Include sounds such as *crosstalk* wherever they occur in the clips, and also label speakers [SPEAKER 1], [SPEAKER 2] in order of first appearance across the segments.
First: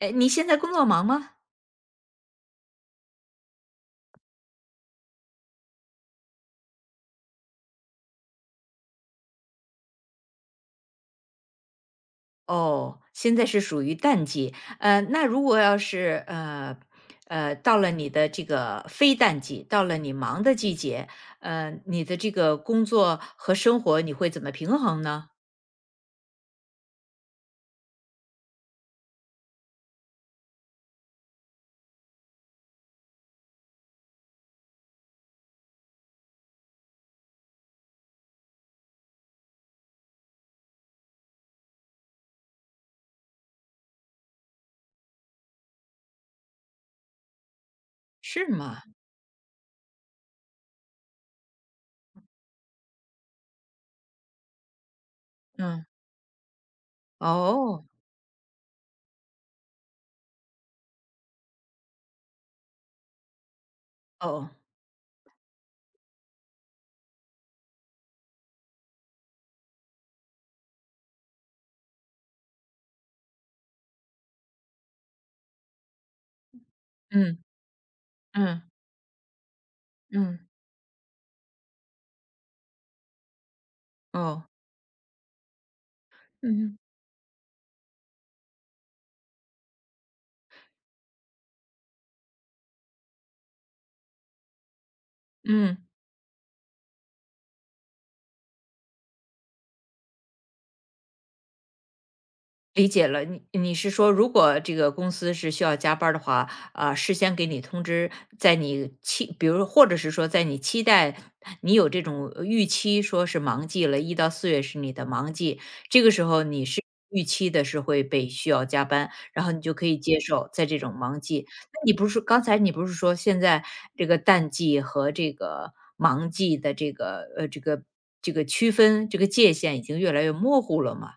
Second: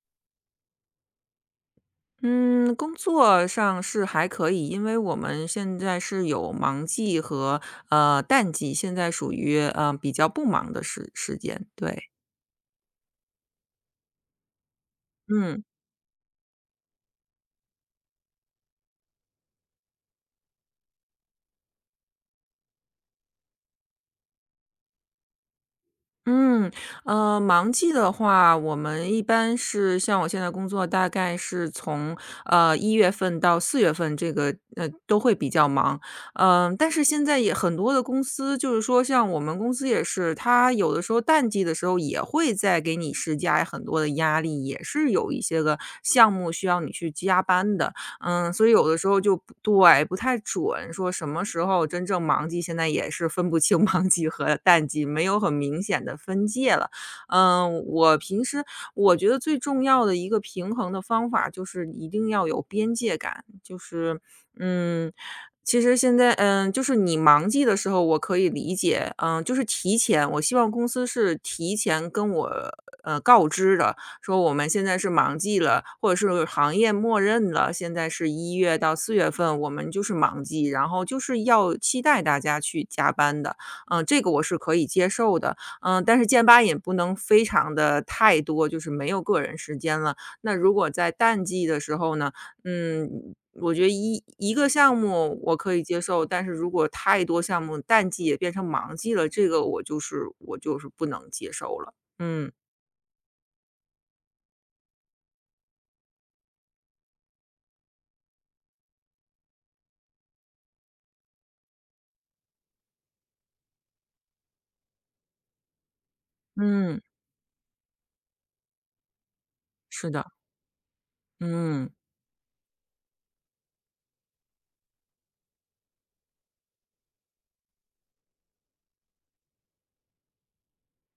[SPEAKER 1] 哎，你现在工作忙吗？
[SPEAKER 2] 嗯，工作上是还可以，因为我们现在是有忙季和淡季，现在属于比较不忙的时间，对，
[SPEAKER 1] 哦，现在是属于淡季。那如果
[SPEAKER 2] 嗯。
[SPEAKER 1] 要是到了你的这个非淡季，到了你忙的季节，你的这个工作和生活你会怎么平衡呢？
[SPEAKER 2] 嗯，忙季的话，我们一般是像我现在工作，大概是从1月份到4月份，这个都会比较忙。嗯、但是现在也很多的公司，就是说像我们公司也是，它有的时候淡季的时候也会再给你施加很多的压力，也是有一些个项目需要你去加班的。
[SPEAKER 1] 是
[SPEAKER 2] 嗯，所以
[SPEAKER 1] 吗？
[SPEAKER 2] 有的时候就不对，不太准，说什么时候真正忙季，现在也是分不清 *laughs* 忙季和淡季，没有很明
[SPEAKER 1] 嗯，
[SPEAKER 2] 显的分界了。嗯，
[SPEAKER 1] 哦
[SPEAKER 2] 我平时我觉得最重要的一个平衡的方法，就是一定要有边界感，就是
[SPEAKER 1] 哦，
[SPEAKER 2] 嗯。其实现在，嗯，就是你忙季的时候，我可以理解，嗯，就是提前，我希望公司是提前跟我告知的，说我们现在是忙季了，或者是行业默
[SPEAKER 1] 嗯
[SPEAKER 2] 认了，现在是一
[SPEAKER 1] 嗯
[SPEAKER 2] 月到四月份，我们就是
[SPEAKER 1] 嗯
[SPEAKER 2] 忙季，然后就是要期待大家去加班的，嗯，这
[SPEAKER 1] 嗯，
[SPEAKER 2] 个我
[SPEAKER 1] 哦，
[SPEAKER 2] 是可以接受的，嗯，但是建班也
[SPEAKER 1] 嗯
[SPEAKER 2] 不能非常的太多，就是没有个人时间了。那如果在淡季的时候呢，嗯，我觉得一个项目我可
[SPEAKER 1] 嗯。
[SPEAKER 2] 以接受，但是如果太多项目淡季也变成忙季了，这个我就是不能接受了。嗯
[SPEAKER 1] 理解了，你是说，如果这个公司是需要加班儿的话，啊，事先给你通知，在你期，比如说或者是说，在你期待你有这种预期，说是忙季了，1到4月是你的忙季，这个时候你是
[SPEAKER 2] 嗯，
[SPEAKER 1] 预期的是会被需要加班，然后你就可以
[SPEAKER 2] 是
[SPEAKER 1] 接
[SPEAKER 2] 的。
[SPEAKER 1] 受在这种忙季。那
[SPEAKER 2] 嗯，
[SPEAKER 1] 你不是刚才你不是说现在这个淡季和这个忙季的这个区分这个界限已经越来越模糊了吗？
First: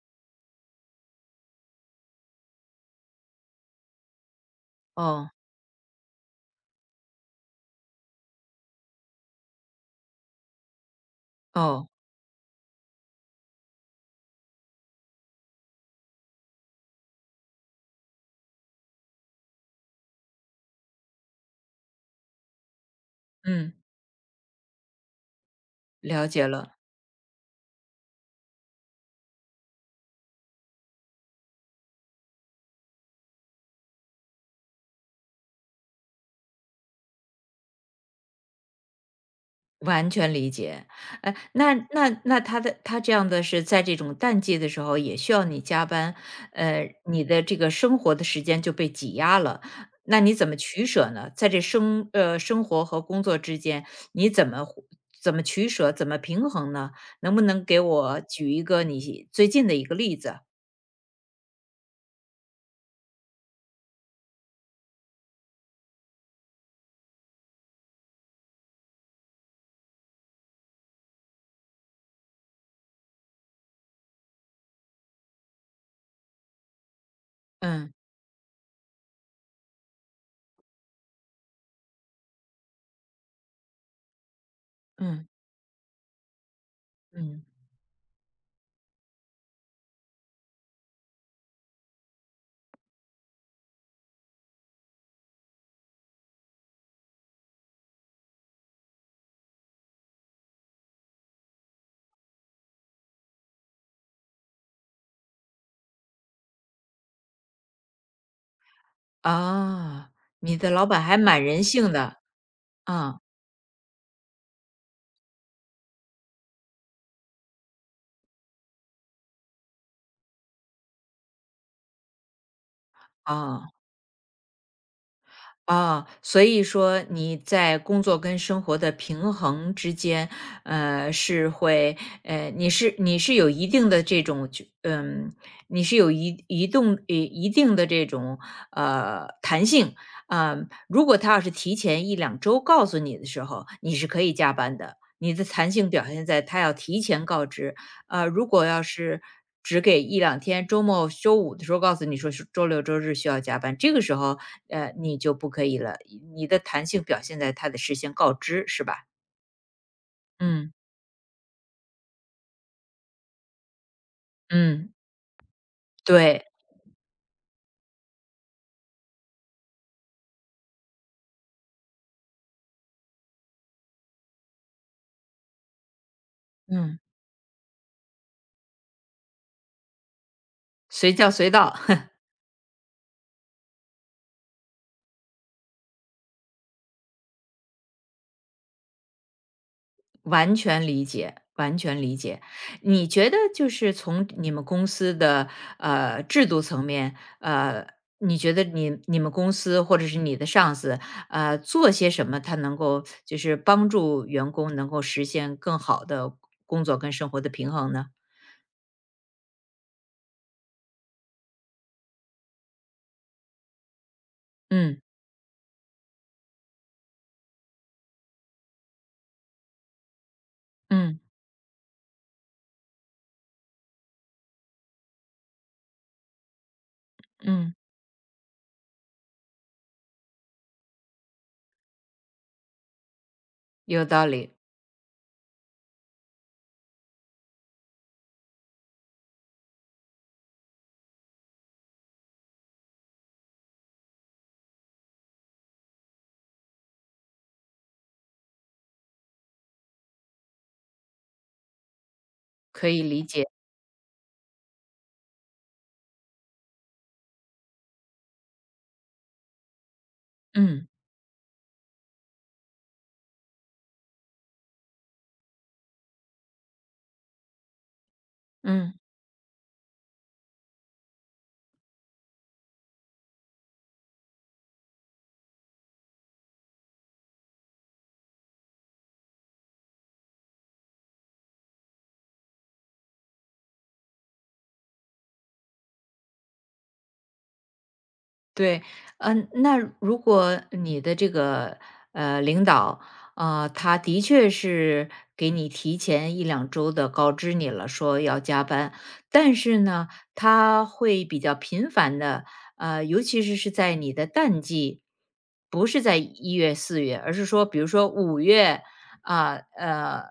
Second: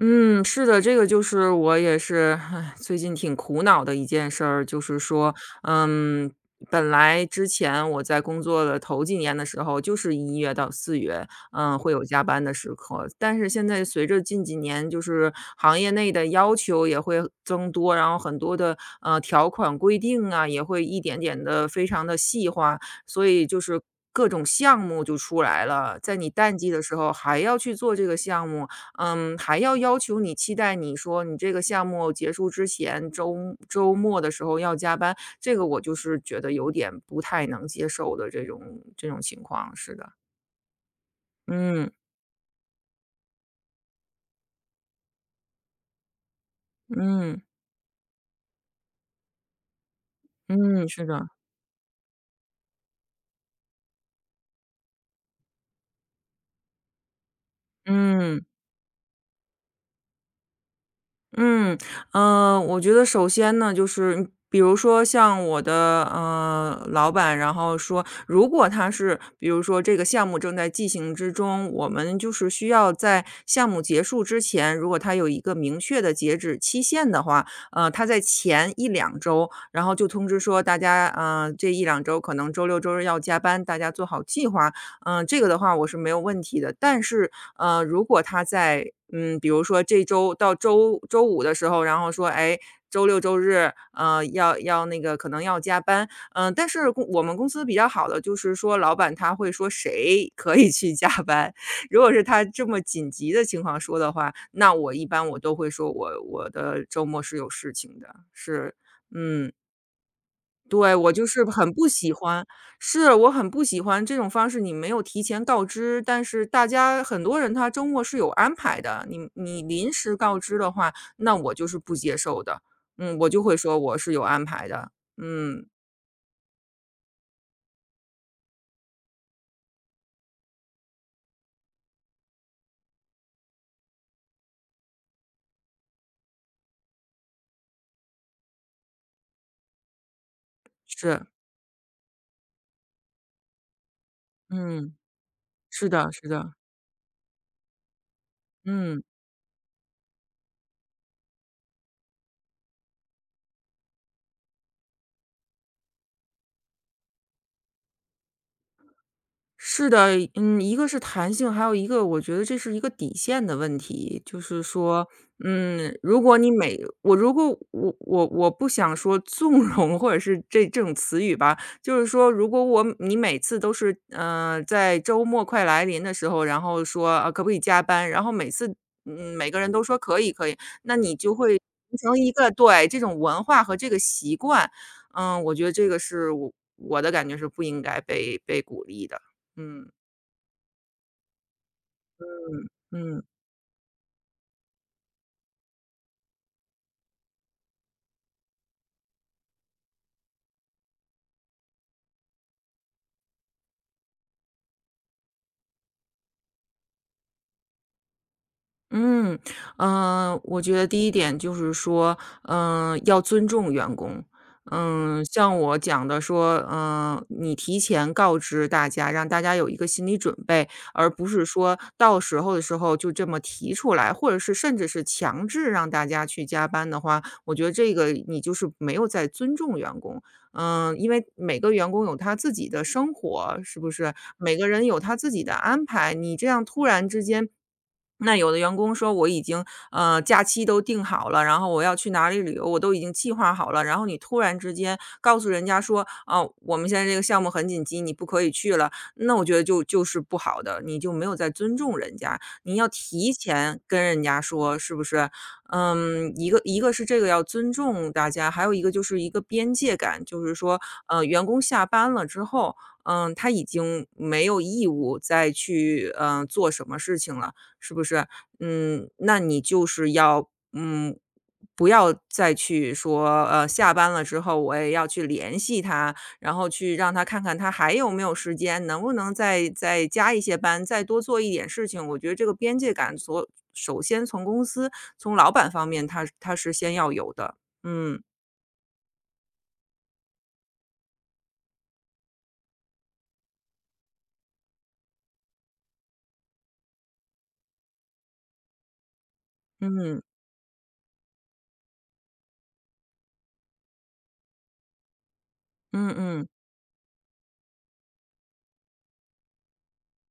[SPEAKER 2] 嗯，是的，这个就是我也是，唉最近挺苦恼的一件事儿，就是
[SPEAKER 1] 哦
[SPEAKER 2] 说，嗯，本来之前我在工作的头几年的时候，就是一月到四月，嗯，
[SPEAKER 1] 哦，
[SPEAKER 2] 会有加班的时刻，但是现在随着近几年就是行业内的要求也会增多，然后很多的，条款规定啊，也会一点点的非常的细化，所以就
[SPEAKER 1] 嗯，
[SPEAKER 2] 是各种项目就出来了，在
[SPEAKER 1] 了
[SPEAKER 2] 你
[SPEAKER 1] 解
[SPEAKER 2] 淡季
[SPEAKER 1] 了，
[SPEAKER 2] 的时候还要去做这个项目，嗯，还要要求你期待你说你这个项目结束之前，周末的时候要加班，这个我就是觉得有点不太能接受的这种情况，是
[SPEAKER 1] 完
[SPEAKER 2] 的，
[SPEAKER 1] 全理解。哎，那
[SPEAKER 2] 嗯
[SPEAKER 1] 那那他这样的是在这种淡季的时候也需要你加班，你
[SPEAKER 2] 嗯
[SPEAKER 1] 的这个生活的时间就被挤压了，那你怎么取
[SPEAKER 2] 嗯，是
[SPEAKER 1] 舍
[SPEAKER 2] 的，
[SPEAKER 1] 呢？在这生活和工作之间，你怎么取舍，怎么平衡呢？能不能给我
[SPEAKER 2] 嗯。
[SPEAKER 1] 举一个你最近的一个例子？
[SPEAKER 2] 嗯，我觉得首先呢，就是比如说像我的老板，然后说，如果他是比如说这个项目正在进行之中，我们就是需要在项目结束之前，如果他有一个明确的截止期限的话，
[SPEAKER 1] 嗯
[SPEAKER 2] 他在前一两周，然后就通知说大家，这一两周可能周六周日要加班，大家做好计划，嗯、
[SPEAKER 1] 嗯
[SPEAKER 2] 这个的话我是没有问题的。但是
[SPEAKER 1] 嗯，
[SPEAKER 2] 如果他在比如说这周到周五的时候，然后说，哎，周六周日，要那个可能要加班，嗯、但是我们公司比较好的就是说，老板他会说谁可以去加班，*laughs* 如果是他这么紧急的情况说的话，那我一般都会说我的周末是有事情的，是嗯。
[SPEAKER 1] 啊，你的老
[SPEAKER 2] 对，
[SPEAKER 1] 板
[SPEAKER 2] 我
[SPEAKER 1] 还
[SPEAKER 2] 就
[SPEAKER 1] 蛮
[SPEAKER 2] 是
[SPEAKER 1] 人
[SPEAKER 2] 很不
[SPEAKER 1] 性
[SPEAKER 2] 喜
[SPEAKER 1] 的，
[SPEAKER 2] 欢，是，
[SPEAKER 1] 啊
[SPEAKER 2] 我很不喜欢这种方式，你没有提前告知，但是大家很多人他周末是有安排的，你临时告知的话，那我就是不接受的。嗯，我就会
[SPEAKER 1] 啊。
[SPEAKER 2] 说我是有安排的，嗯，
[SPEAKER 1] 啊，所以说你在工作跟生活的平衡之间，是会，你是有一定的这种就，嗯，你是有一一动一一定的这种弹性，啊。如果
[SPEAKER 2] 是，
[SPEAKER 1] 他要是提前一两周告诉你的时候，你是可以加班
[SPEAKER 2] 嗯，
[SPEAKER 1] 的，你的弹
[SPEAKER 2] 是
[SPEAKER 1] 性表
[SPEAKER 2] 的
[SPEAKER 1] 现
[SPEAKER 2] 是
[SPEAKER 1] 在
[SPEAKER 2] 的，
[SPEAKER 1] 他要提前告知，如果要
[SPEAKER 2] 嗯。
[SPEAKER 1] 是只给一两天，周末、周五的时候告诉你说是周六、周日需要加班，这个时候你就不可以了。你的弹性表现在他的事先告知，是吧？
[SPEAKER 2] 是的，嗯，
[SPEAKER 1] 嗯
[SPEAKER 2] 一个是弹性，还有一个我觉得这是一个底线的问题。就是
[SPEAKER 1] 嗯，
[SPEAKER 2] 说，嗯，如果
[SPEAKER 1] 对，
[SPEAKER 2] 你每我如果我我我不想说纵容或者是这种词语吧，就是说如果你每次都是，在周末快来临的时候，然后
[SPEAKER 1] 嗯
[SPEAKER 2] 说，啊，可不可以加班，然后每次，嗯，每个人都说可以可以，那
[SPEAKER 1] 随
[SPEAKER 2] 你
[SPEAKER 1] 叫
[SPEAKER 2] 就
[SPEAKER 1] 随
[SPEAKER 2] 会
[SPEAKER 1] 到，
[SPEAKER 2] 形
[SPEAKER 1] *laughs*
[SPEAKER 2] 成一个对，这种文化和这个习惯。嗯，我觉得这个是我的感觉是不应该被鼓励的。嗯
[SPEAKER 1] 完全理解，完全理解。
[SPEAKER 2] 嗯
[SPEAKER 1] 你
[SPEAKER 2] 嗯
[SPEAKER 1] 觉得就是从你们公司的制度层面，你觉得你们公司或者是你的上司，做些什么，他能够就是帮助员工能够实现更好的工作跟生活的平衡呢？
[SPEAKER 2] 嗯，我觉得第一点就是说，嗯、要尊重员工。
[SPEAKER 1] 嗯，
[SPEAKER 2] 嗯，像我讲的说，嗯、你提前告知大家，让大家有一个心理准备，而
[SPEAKER 1] 嗯嗯
[SPEAKER 2] 不是说到时候的时候就这么提出来，或者是甚至是强制让大家去加班的话，我觉得
[SPEAKER 1] 嗯
[SPEAKER 2] 这个你就是没有在尊重员工。嗯，因为每个员工有他自己的生活，是不
[SPEAKER 1] 有
[SPEAKER 2] 是？
[SPEAKER 1] 道理，
[SPEAKER 2] 每个人有他自己的安排，你这样突然之间那有的员工说我已经，假期都定好了，然后我要去哪里旅游，我都已经计划好了。然后你突然之间告诉人家说：“啊，我们现在这个项目很紧急，你不可以去了。”那我觉得就就是不好的，你就没有在尊重人家。你要
[SPEAKER 1] 可以理
[SPEAKER 2] 提
[SPEAKER 1] 解。
[SPEAKER 2] 前跟人家说，是不是？嗯，一个是这个要尊重大家，还有一个就是一个边界感，就是说，
[SPEAKER 1] 嗯
[SPEAKER 2] 呃，员工下班了之后，嗯，他已经没有义务再去做什么事情了，是不是？
[SPEAKER 1] 嗯，
[SPEAKER 2] 嗯，那你就是要，嗯，不要再去说，下班了之后我也要去联系他，然后去让他看看他还有没有时间，能不能再加一些班，再多做一点事情。我觉得这个边界感所首先从公司从老板方面他是先要有的。嗯，
[SPEAKER 1] 对，嗯，那如果你的这个领导，他的确是给你提前一两周的告知你了，说要加班，但是呢，
[SPEAKER 2] 嗯，
[SPEAKER 1] 他会比较频繁的，尤其是在你的淡季，不是
[SPEAKER 2] 嗯
[SPEAKER 1] 在
[SPEAKER 2] 嗯，
[SPEAKER 1] 1月、4月，而是说，比如说五月，啊，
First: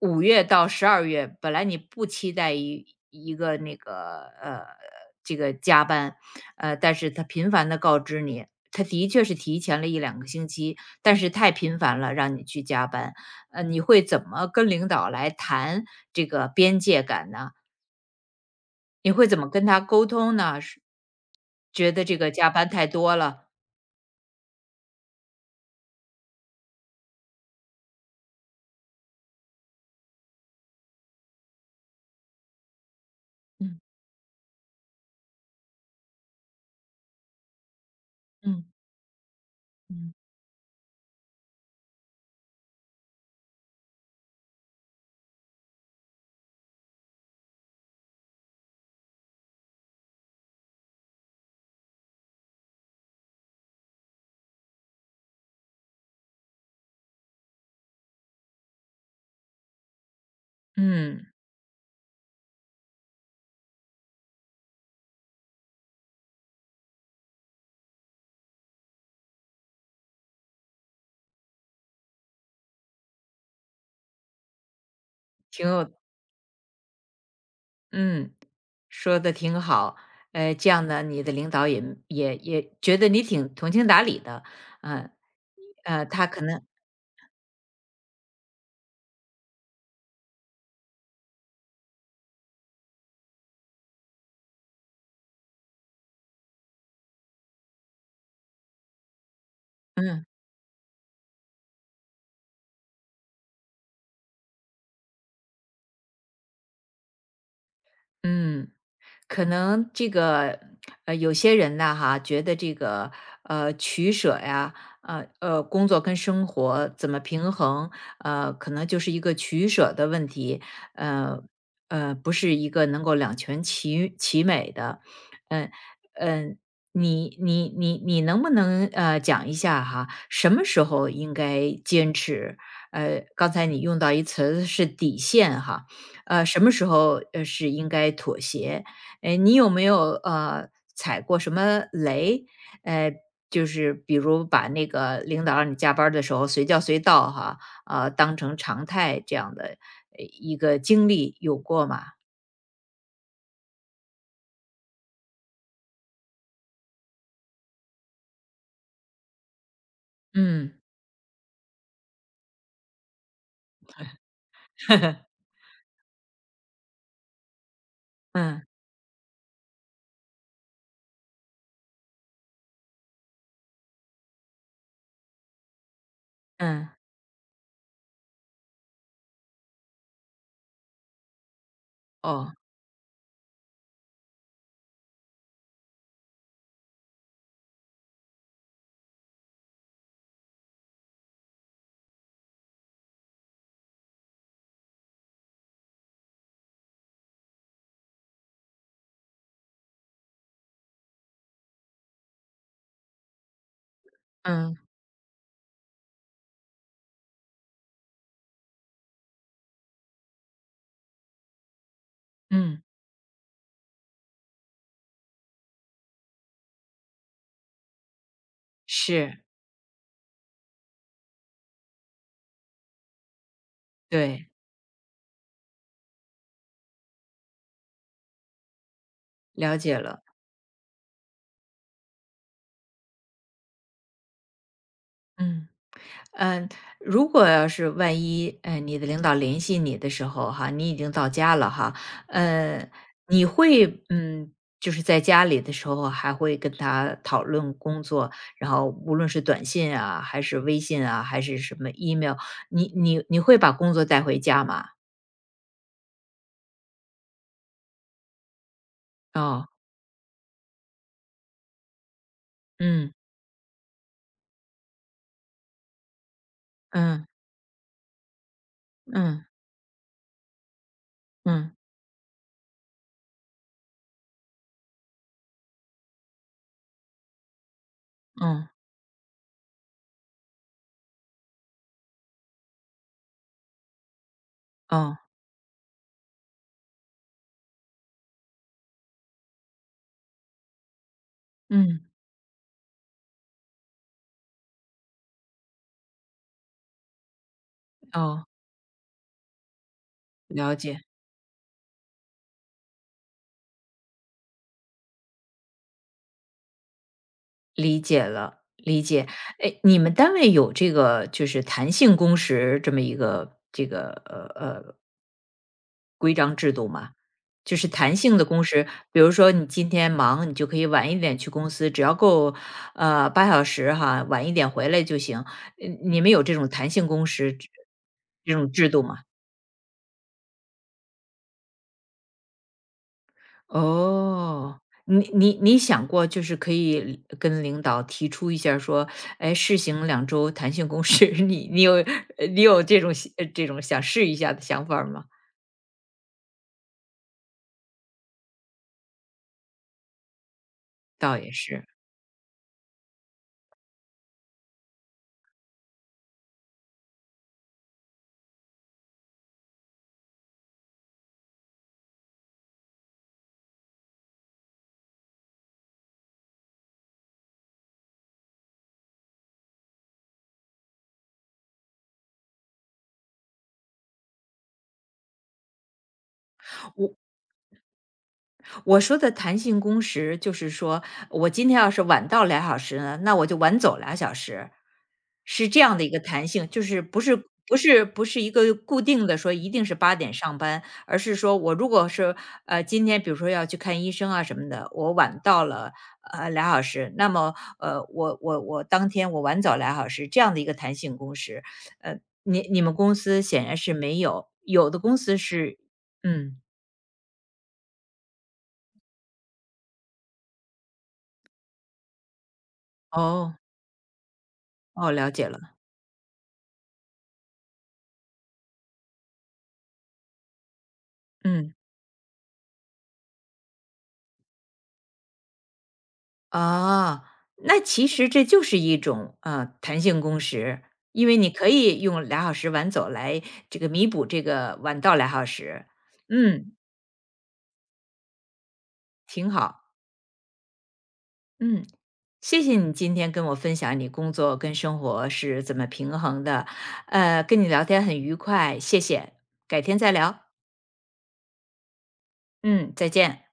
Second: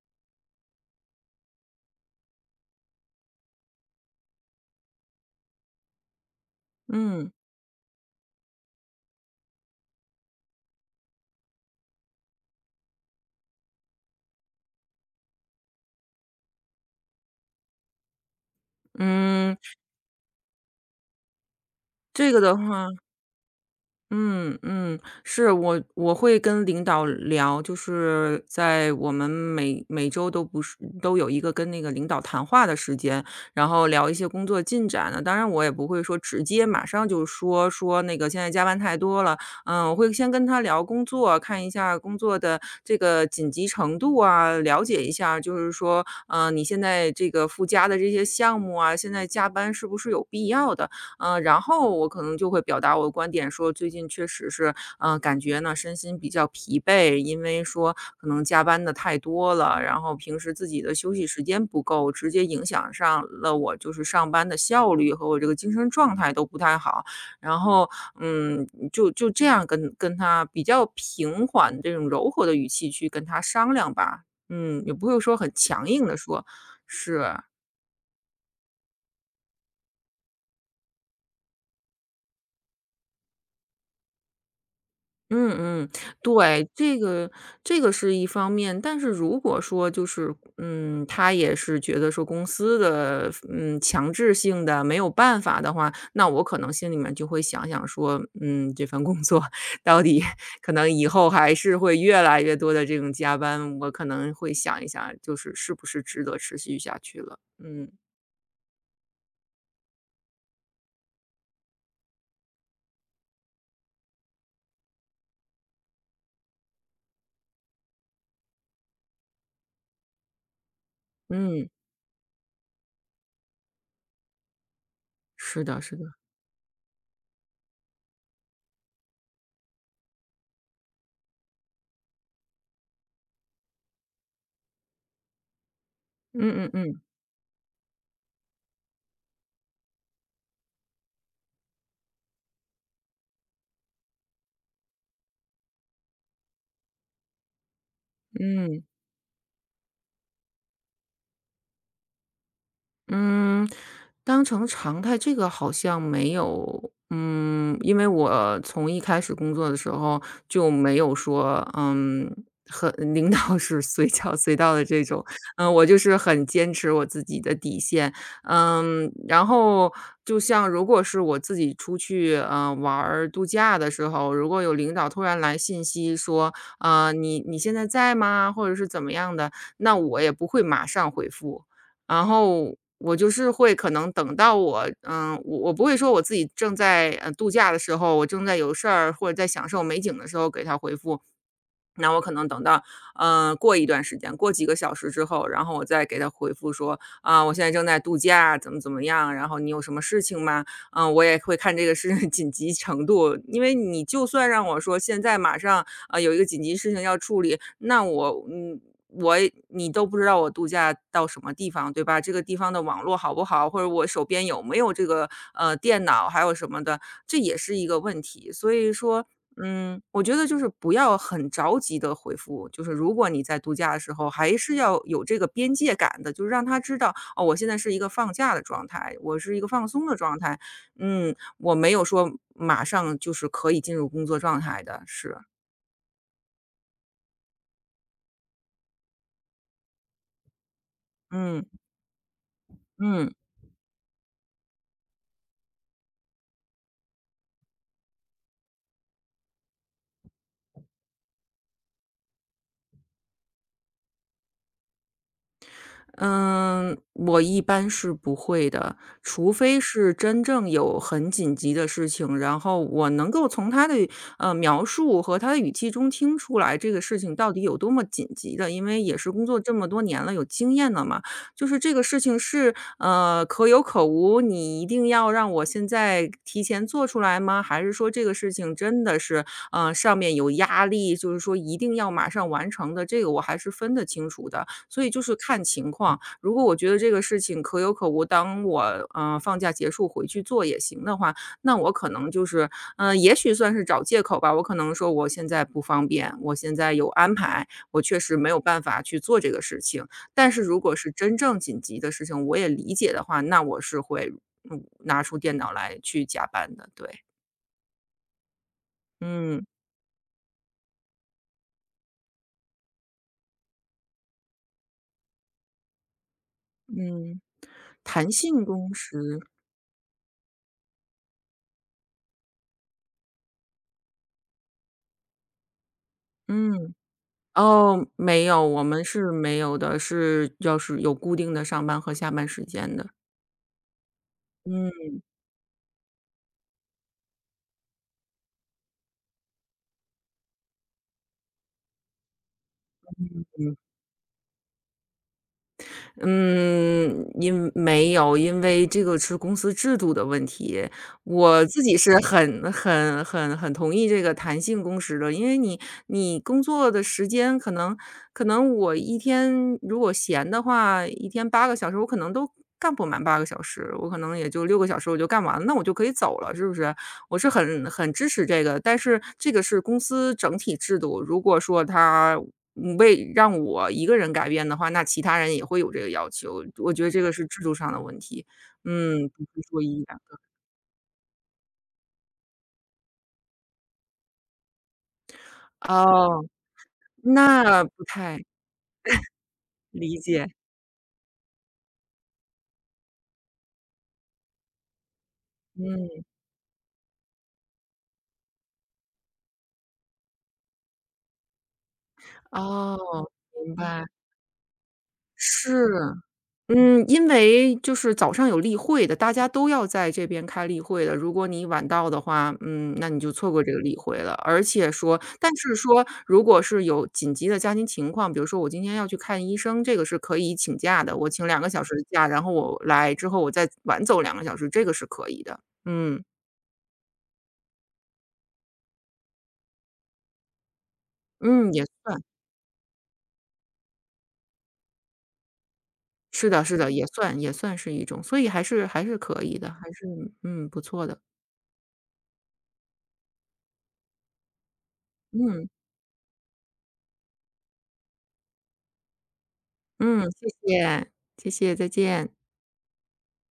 [SPEAKER 1] 5月到12月，本来你不期待一个那个这个加班，但是他
[SPEAKER 2] 嗯，
[SPEAKER 1] 频繁的告知你，他的确是提前了一两个星期，但是太频繁了，让你去加班，你会怎么跟领导来谈这个边界感呢？你会怎么
[SPEAKER 2] 嗯，
[SPEAKER 1] 跟他沟通呢？是觉得这个
[SPEAKER 2] 这个
[SPEAKER 1] 加
[SPEAKER 2] 的
[SPEAKER 1] 班
[SPEAKER 2] 话
[SPEAKER 1] 太多了，
[SPEAKER 2] 嗯嗯，是，我会跟领导聊，就是在我们每周都不是都有一个跟那个领导谈话的时间，然
[SPEAKER 1] 嗯
[SPEAKER 2] 后聊一些工作进展呢。当然，我也不会说直接马上就说那个现在加
[SPEAKER 1] 嗯
[SPEAKER 2] 班太多了，嗯，我会
[SPEAKER 1] 嗯
[SPEAKER 2] 先跟他聊工作，看一下工作的这个紧急程度啊，了解一下，就是说，嗯、你现在这个附加的这些项目啊，现在加班是不是有必要的？嗯然后我可能就会表达我的观点，说最近确实是，嗯，感觉呢身心比较疲惫，因为说可能加班的太多了，然后平时自己的休息
[SPEAKER 1] 嗯，
[SPEAKER 2] 时间不够，直接影响上了我就是上班的效率和我这个精神状态都不太好。然后，嗯，就这样跟他比较平缓这种柔和的语气去跟他商量吧，嗯，也不会说很
[SPEAKER 1] 挺
[SPEAKER 2] 强
[SPEAKER 1] 有
[SPEAKER 2] 硬的说，是。
[SPEAKER 1] 嗯。说的挺好，这样呢，你的领导也觉得你挺通情达理的，嗯
[SPEAKER 2] 嗯嗯，
[SPEAKER 1] 他可能
[SPEAKER 2] 对，这个是一方面，但是如果说就是，嗯，他也是觉得说公司的，嗯，强制性的没有办法的话，那我可能心里面就会想想说，嗯，这份工作到底
[SPEAKER 1] 嗯，
[SPEAKER 2] 可能以后还是会越来越多的这种加班，我可能会想一想，就是是不是值得持续下去了。嗯。
[SPEAKER 1] 嗯。可能这个有些人呢哈，觉得这个取舍呀，工作跟生活怎么平衡，可能就是一个取舍的问题，呃
[SPEAKER 2] 嗯，
[SPEAKER 1] 不是一个能够两全其美的，
[SPEAKER 2] 是
[SPEAKER 1] 嗯，
[SPEAKER 2] 的，是的，
[SPEAKER 1] 嗯，你能不能讲一下哈，什么时候应该坚持？刚才你用到一词是底线哈，什
[SPEAKER 2] 嗯嗯
[SPEAKER 1] 么时
[SPEAKER 2] 嗯，
[SPEAKER 1] 候是应该妥协？哎，你有没有踩过什么雷？呃，就是比如把那个领导让你加班儿的时候随叫随到哈，啊，当成
[SPEAKER 2] 嗯。
[SPEAKER 1] 常态这样的一个经历有过吗？
[SPEAKER 2] 嗯，当成常态，这个好像没有。嗯，因为我从一开始工作的时候就
[SPEAKER 1] 嗯
[SPEAKER 2] 没有说，嗯，很领导是随叫随到的这种，
[SPEAKER 1] *laughs*，
[SPEAKER 2] 嗯，我就是很坚持我自己的底线，
[SPEAKER 1] 嗯
[SPEAKER 2] 嗯，然后就像如果是我自己出去，嗯，玩儿度假的时候，如果有领导突然来信息说，
[SPEAKER 1] 嗯，
[SPEAKER 2] 呃，你现在在吗？或者是怎么样的，那我也不会马上回复，然
[SPEAKER 1] 哦，
[SPEAKER 2] 后我就是会可能等到我，我不会说我自己正在度假的时候，我正在有事儿或者在享受美景的时候给他回复，那我可能等到，过一段时间，过几个小时之后，然后我再给他回复说，啊，我现在正在度假，怎么怎么样，然后你有什么事情吗？我也会看这个事情紧急程度，因为你就算让
[SPEAKER 1] 嗯
[SPEAKER 2] 我说现在马上有一个紧急事情要处理，那我。我也你都不知道我度假到什么地方，对吧？这个地方的
[SPEAKER 1] 嗯，
[SPEAKER 2] 网络好不好，或者我手边有没有这个电脑，还有什么的，这也是一个问题。所以说，
[SPEAKER 1] 是，
[SPEAKER 2] 我觉得就是不要很着急的回复，就是如果你在度假的时候，
[SPEAKER 1] 对，
[SPEAKER 2] 还是要有这个边界感的，就是让他知道哦，我现在是一个放假的状态，我是一个
[SPEAKER 1] 了
[SPEAKER 2] 放
[SPEAKER 1] 解
[SPEAKER 2] 松的
[SPEAKER 1] 了，
[SPEAKER 2] 状态，我没有说马上就是可以进入工作状态的，是，
[SPEAKER 1] 嗯。嗯，如果要是万一，你的领导联系你的时候哈，你已经到家
[SPEAKER 2] 嗯，
[SPEAKER 1] 了哈，呃，
[SPEAKER 2] 嗯。
[SPEAKER 1] 你会就是在家里的时候还会跟他讨论工作，然后无论是短信啊，还是微信啊，还是什么 email，你会把工作带回家吗？
[SPEAKER 2] 嗯，我一般是不会的，除
[SPEAKER 1] 哦，
[SPEAKER 2] 非是真正有很紧急的事情，然后我
[SPEAKER 1] 嗯
[SPEAKER 2] 能够从他的描述和他的语气中听出来这个事
[SPEAKER 1] 嗯
[SPEAKER 2] 情到底有多么紧急的，因为也是工
[SPEAKER 1] 嗯
[SPEAKER 2] 作这么多年了，有经验了嘛，
[SPEAKER 1] 嗯
[SPEAKER 2] 就
[SPEAKER 1] 嗯
[SPEAKER 2] 是这个事情是可有可无，你一定要让我现在提前做出来吗？还是说这个事
[SPEAKER 1] 嗯
[SPEAKER 2] 情真的是上面有压力，就是说一定要马上完成的？这个我还是分得清楚的。所以
[SPEAKER 1] 哦
[SPEAKER 2] 就是看情况，如果我觉得这个事情可有可无，当我放假结束回去做也行的话，那我
[SPEAKER 1] 嗯
[SPEAKER 2] 可能就是，也许算是找借口吧。我可能说我现在不方便，我现在有安排，我确实
[SPEAKER 1] 哦，
[SPEAKER 2] 没有办法去做这个事情。但是
[SPEAKER 1] 了
[SPEAKER 2] 如果
[SPEAKER 1] 解。
[SPEAKER 2] 是真正紧急的事情，我也理解的话，那我是会拿出电脑来去加班的。对，
[SPEAKER 1] 理解了，理解。
[SPEAKER 2] 嗯
[SPEAKER 1] 哎，你们单位有这个就是弹性工时这么一个，就
[SPEAKER 2] 嗯，
[SPEAKER 1] 就是弹
[SPEAKER 2] 弹
[SPEAKER 1] 性的工
[SPEAKER 2] 性
[SPEAKER 1] 时，
[SPEAKER 2] 工
[SPEAKER 1] 比如
[SPEAKER 2] 时，
[SPEAKER 1] 说你今天忙，你就可以晚一点去公司，只要够8小时哈，晚一点回来就行。你们有这种弹
[SPEAKER 2] 嗯。
[SPEAKER 1] 性工时制
[SPEAKER 2] 哦，没
[SPEAKER 1] 这
[SPEAKER 2] 有，
[SPEAKER 1] 种
[SPEAKER 2] 我
[SPEAKER 1] 制度
[SPEAKER 2] 们
[SPEAKER 1] 吗？
[SPEAKER 2] 是没有的，是要是有固定的上班和下班时间的。
[SPEAKER 1] 哦，
[SPEAKER 2] 嗯。
[SPEAKER 1] 你想过就是可以跟领导提出一下儿说，哎，试行两周弹性工时，*laughs* 你有这种这种想试一下的想法儿吗？
[SPEAKER 2] 嗯，因没有，因为这个是公司制度的问题。
[SPEAKER 1] 倒也
[SPEAKER 2] 我自
[SPEAKER 1] 是，
[SPEAKER 2] 己是很同意这个弹性工时的，因为你工作的时间可能我一天如果闲的话，一天八个小时，我可能都干不满八个小时，我可能也就6个小时我就干完了，那我就可以走了，是不是？我是很支持这个，但是这个是公司整体制度，如果说他。为让我一个人改变的话，那其他人也会有这个要求，我觉得
[SPEAKER 1] 我
[SPEAKER 2] 这个是制度上的问题，
[SPEAKER 1] 我说的
[SPEAKER 2] 不
[SPEAKER 1] 弹
[SPEAKER 2] 是
[SPEAKER 1] 性
[SPEAKER 2] 说
[SPEAKER 1] 工
[SPEAKER 2] 一的。
[SPEAKER 1] 时就是说，我今天要是晚到俩小时呢，那我就晚走俩小时，是这样的一个
[SPEAKER 2] 哦，
[SPEAKER 1] 弹性，就是不是不
[SPEAKER 2] 那不
[SPEAKER 1] 是不是
[SPEAKER 2] 太
[SPEAKER 1] 一个固定的说一定是八
[SPEAKER 2] 理
[SPEAKER 1] 点
[SPEAKER 2] 解，
[SPEAKER 1] 上班，而是说我如果是今天比如说要去看医生啊什么的，我晚到了
[SPEAKER 2] 嗯，
[SPEAKER 1] 俩小时，那么我当天我晚走俩小时这样的一个弹性工时，呃你们
[SPEAKER 2] 哦，
[SPEAKER 1] 公司显
[SPEAKER 2] 明
[SPEAKER 1] 然是
[SPEAKER 2] 白，
[SPEAKER 1] 没有，有的公司是
[SPEAKER 2] 是。
[SPEAKER 1] 嗯
[SPEAKER 2] 因为就是早上有例会的，大家都要在这边开例会的。如果你晚到的话，那你就错
[SPEAKER 1] 哦。
[SPEAKER 2] 过这个例会了。而且
[SPEAKER 1] 哦，
[SPEAKER 2] 说，
[SPEAKER 1] 了解
[SPEAKER 2] 但
[SPEAKER 1] 了，
[SPEAKER 2] 是说，如果是有紧急的家庭情况，比如说我今天要去看医生，这个是可以请假的，我请两个
[SPEAKER 1] 嗯，
[SPEAKER 2] 小时的假，然后我来之后我再晚走两个小时，这个是可以的。嗯
[SPEAKER 1] 啊，那其实这就是一种弹性工时，因为你可
[SPEAKER 2] 嗯，也
[SPEAKER 1] 以
[SPEAKER 2] 算
[SPEAKER 1] 用俩小时晚走来这个弥补这个晚到俩小时，
[SPEAKER 2] 是的，
[SPEAKER 1] 嗯，
[SPEAKER 2] 是的，也算也算是一种，所以还是可
[SPEAKER 1] 挺
[SPEAKER 2] 以的，
[SPEAKER 1] 好，
[SPEAKER 2] 还是不错的。
[SPEAKER 1] 嗯，谢谢你今天跟我分享你工作跟生活是
[SPEAKER 2] 嗯
[SPEAKER 1] 怎么平衡的，跟你聊天很愉快，谢谢，改天再
[SPEAKER 2] 嗯，
[SPEAKER 1] 聊，
[SPEAKER 2] 谢谢谢谢，再见。
[SPEAKER 1] 嗯，再见。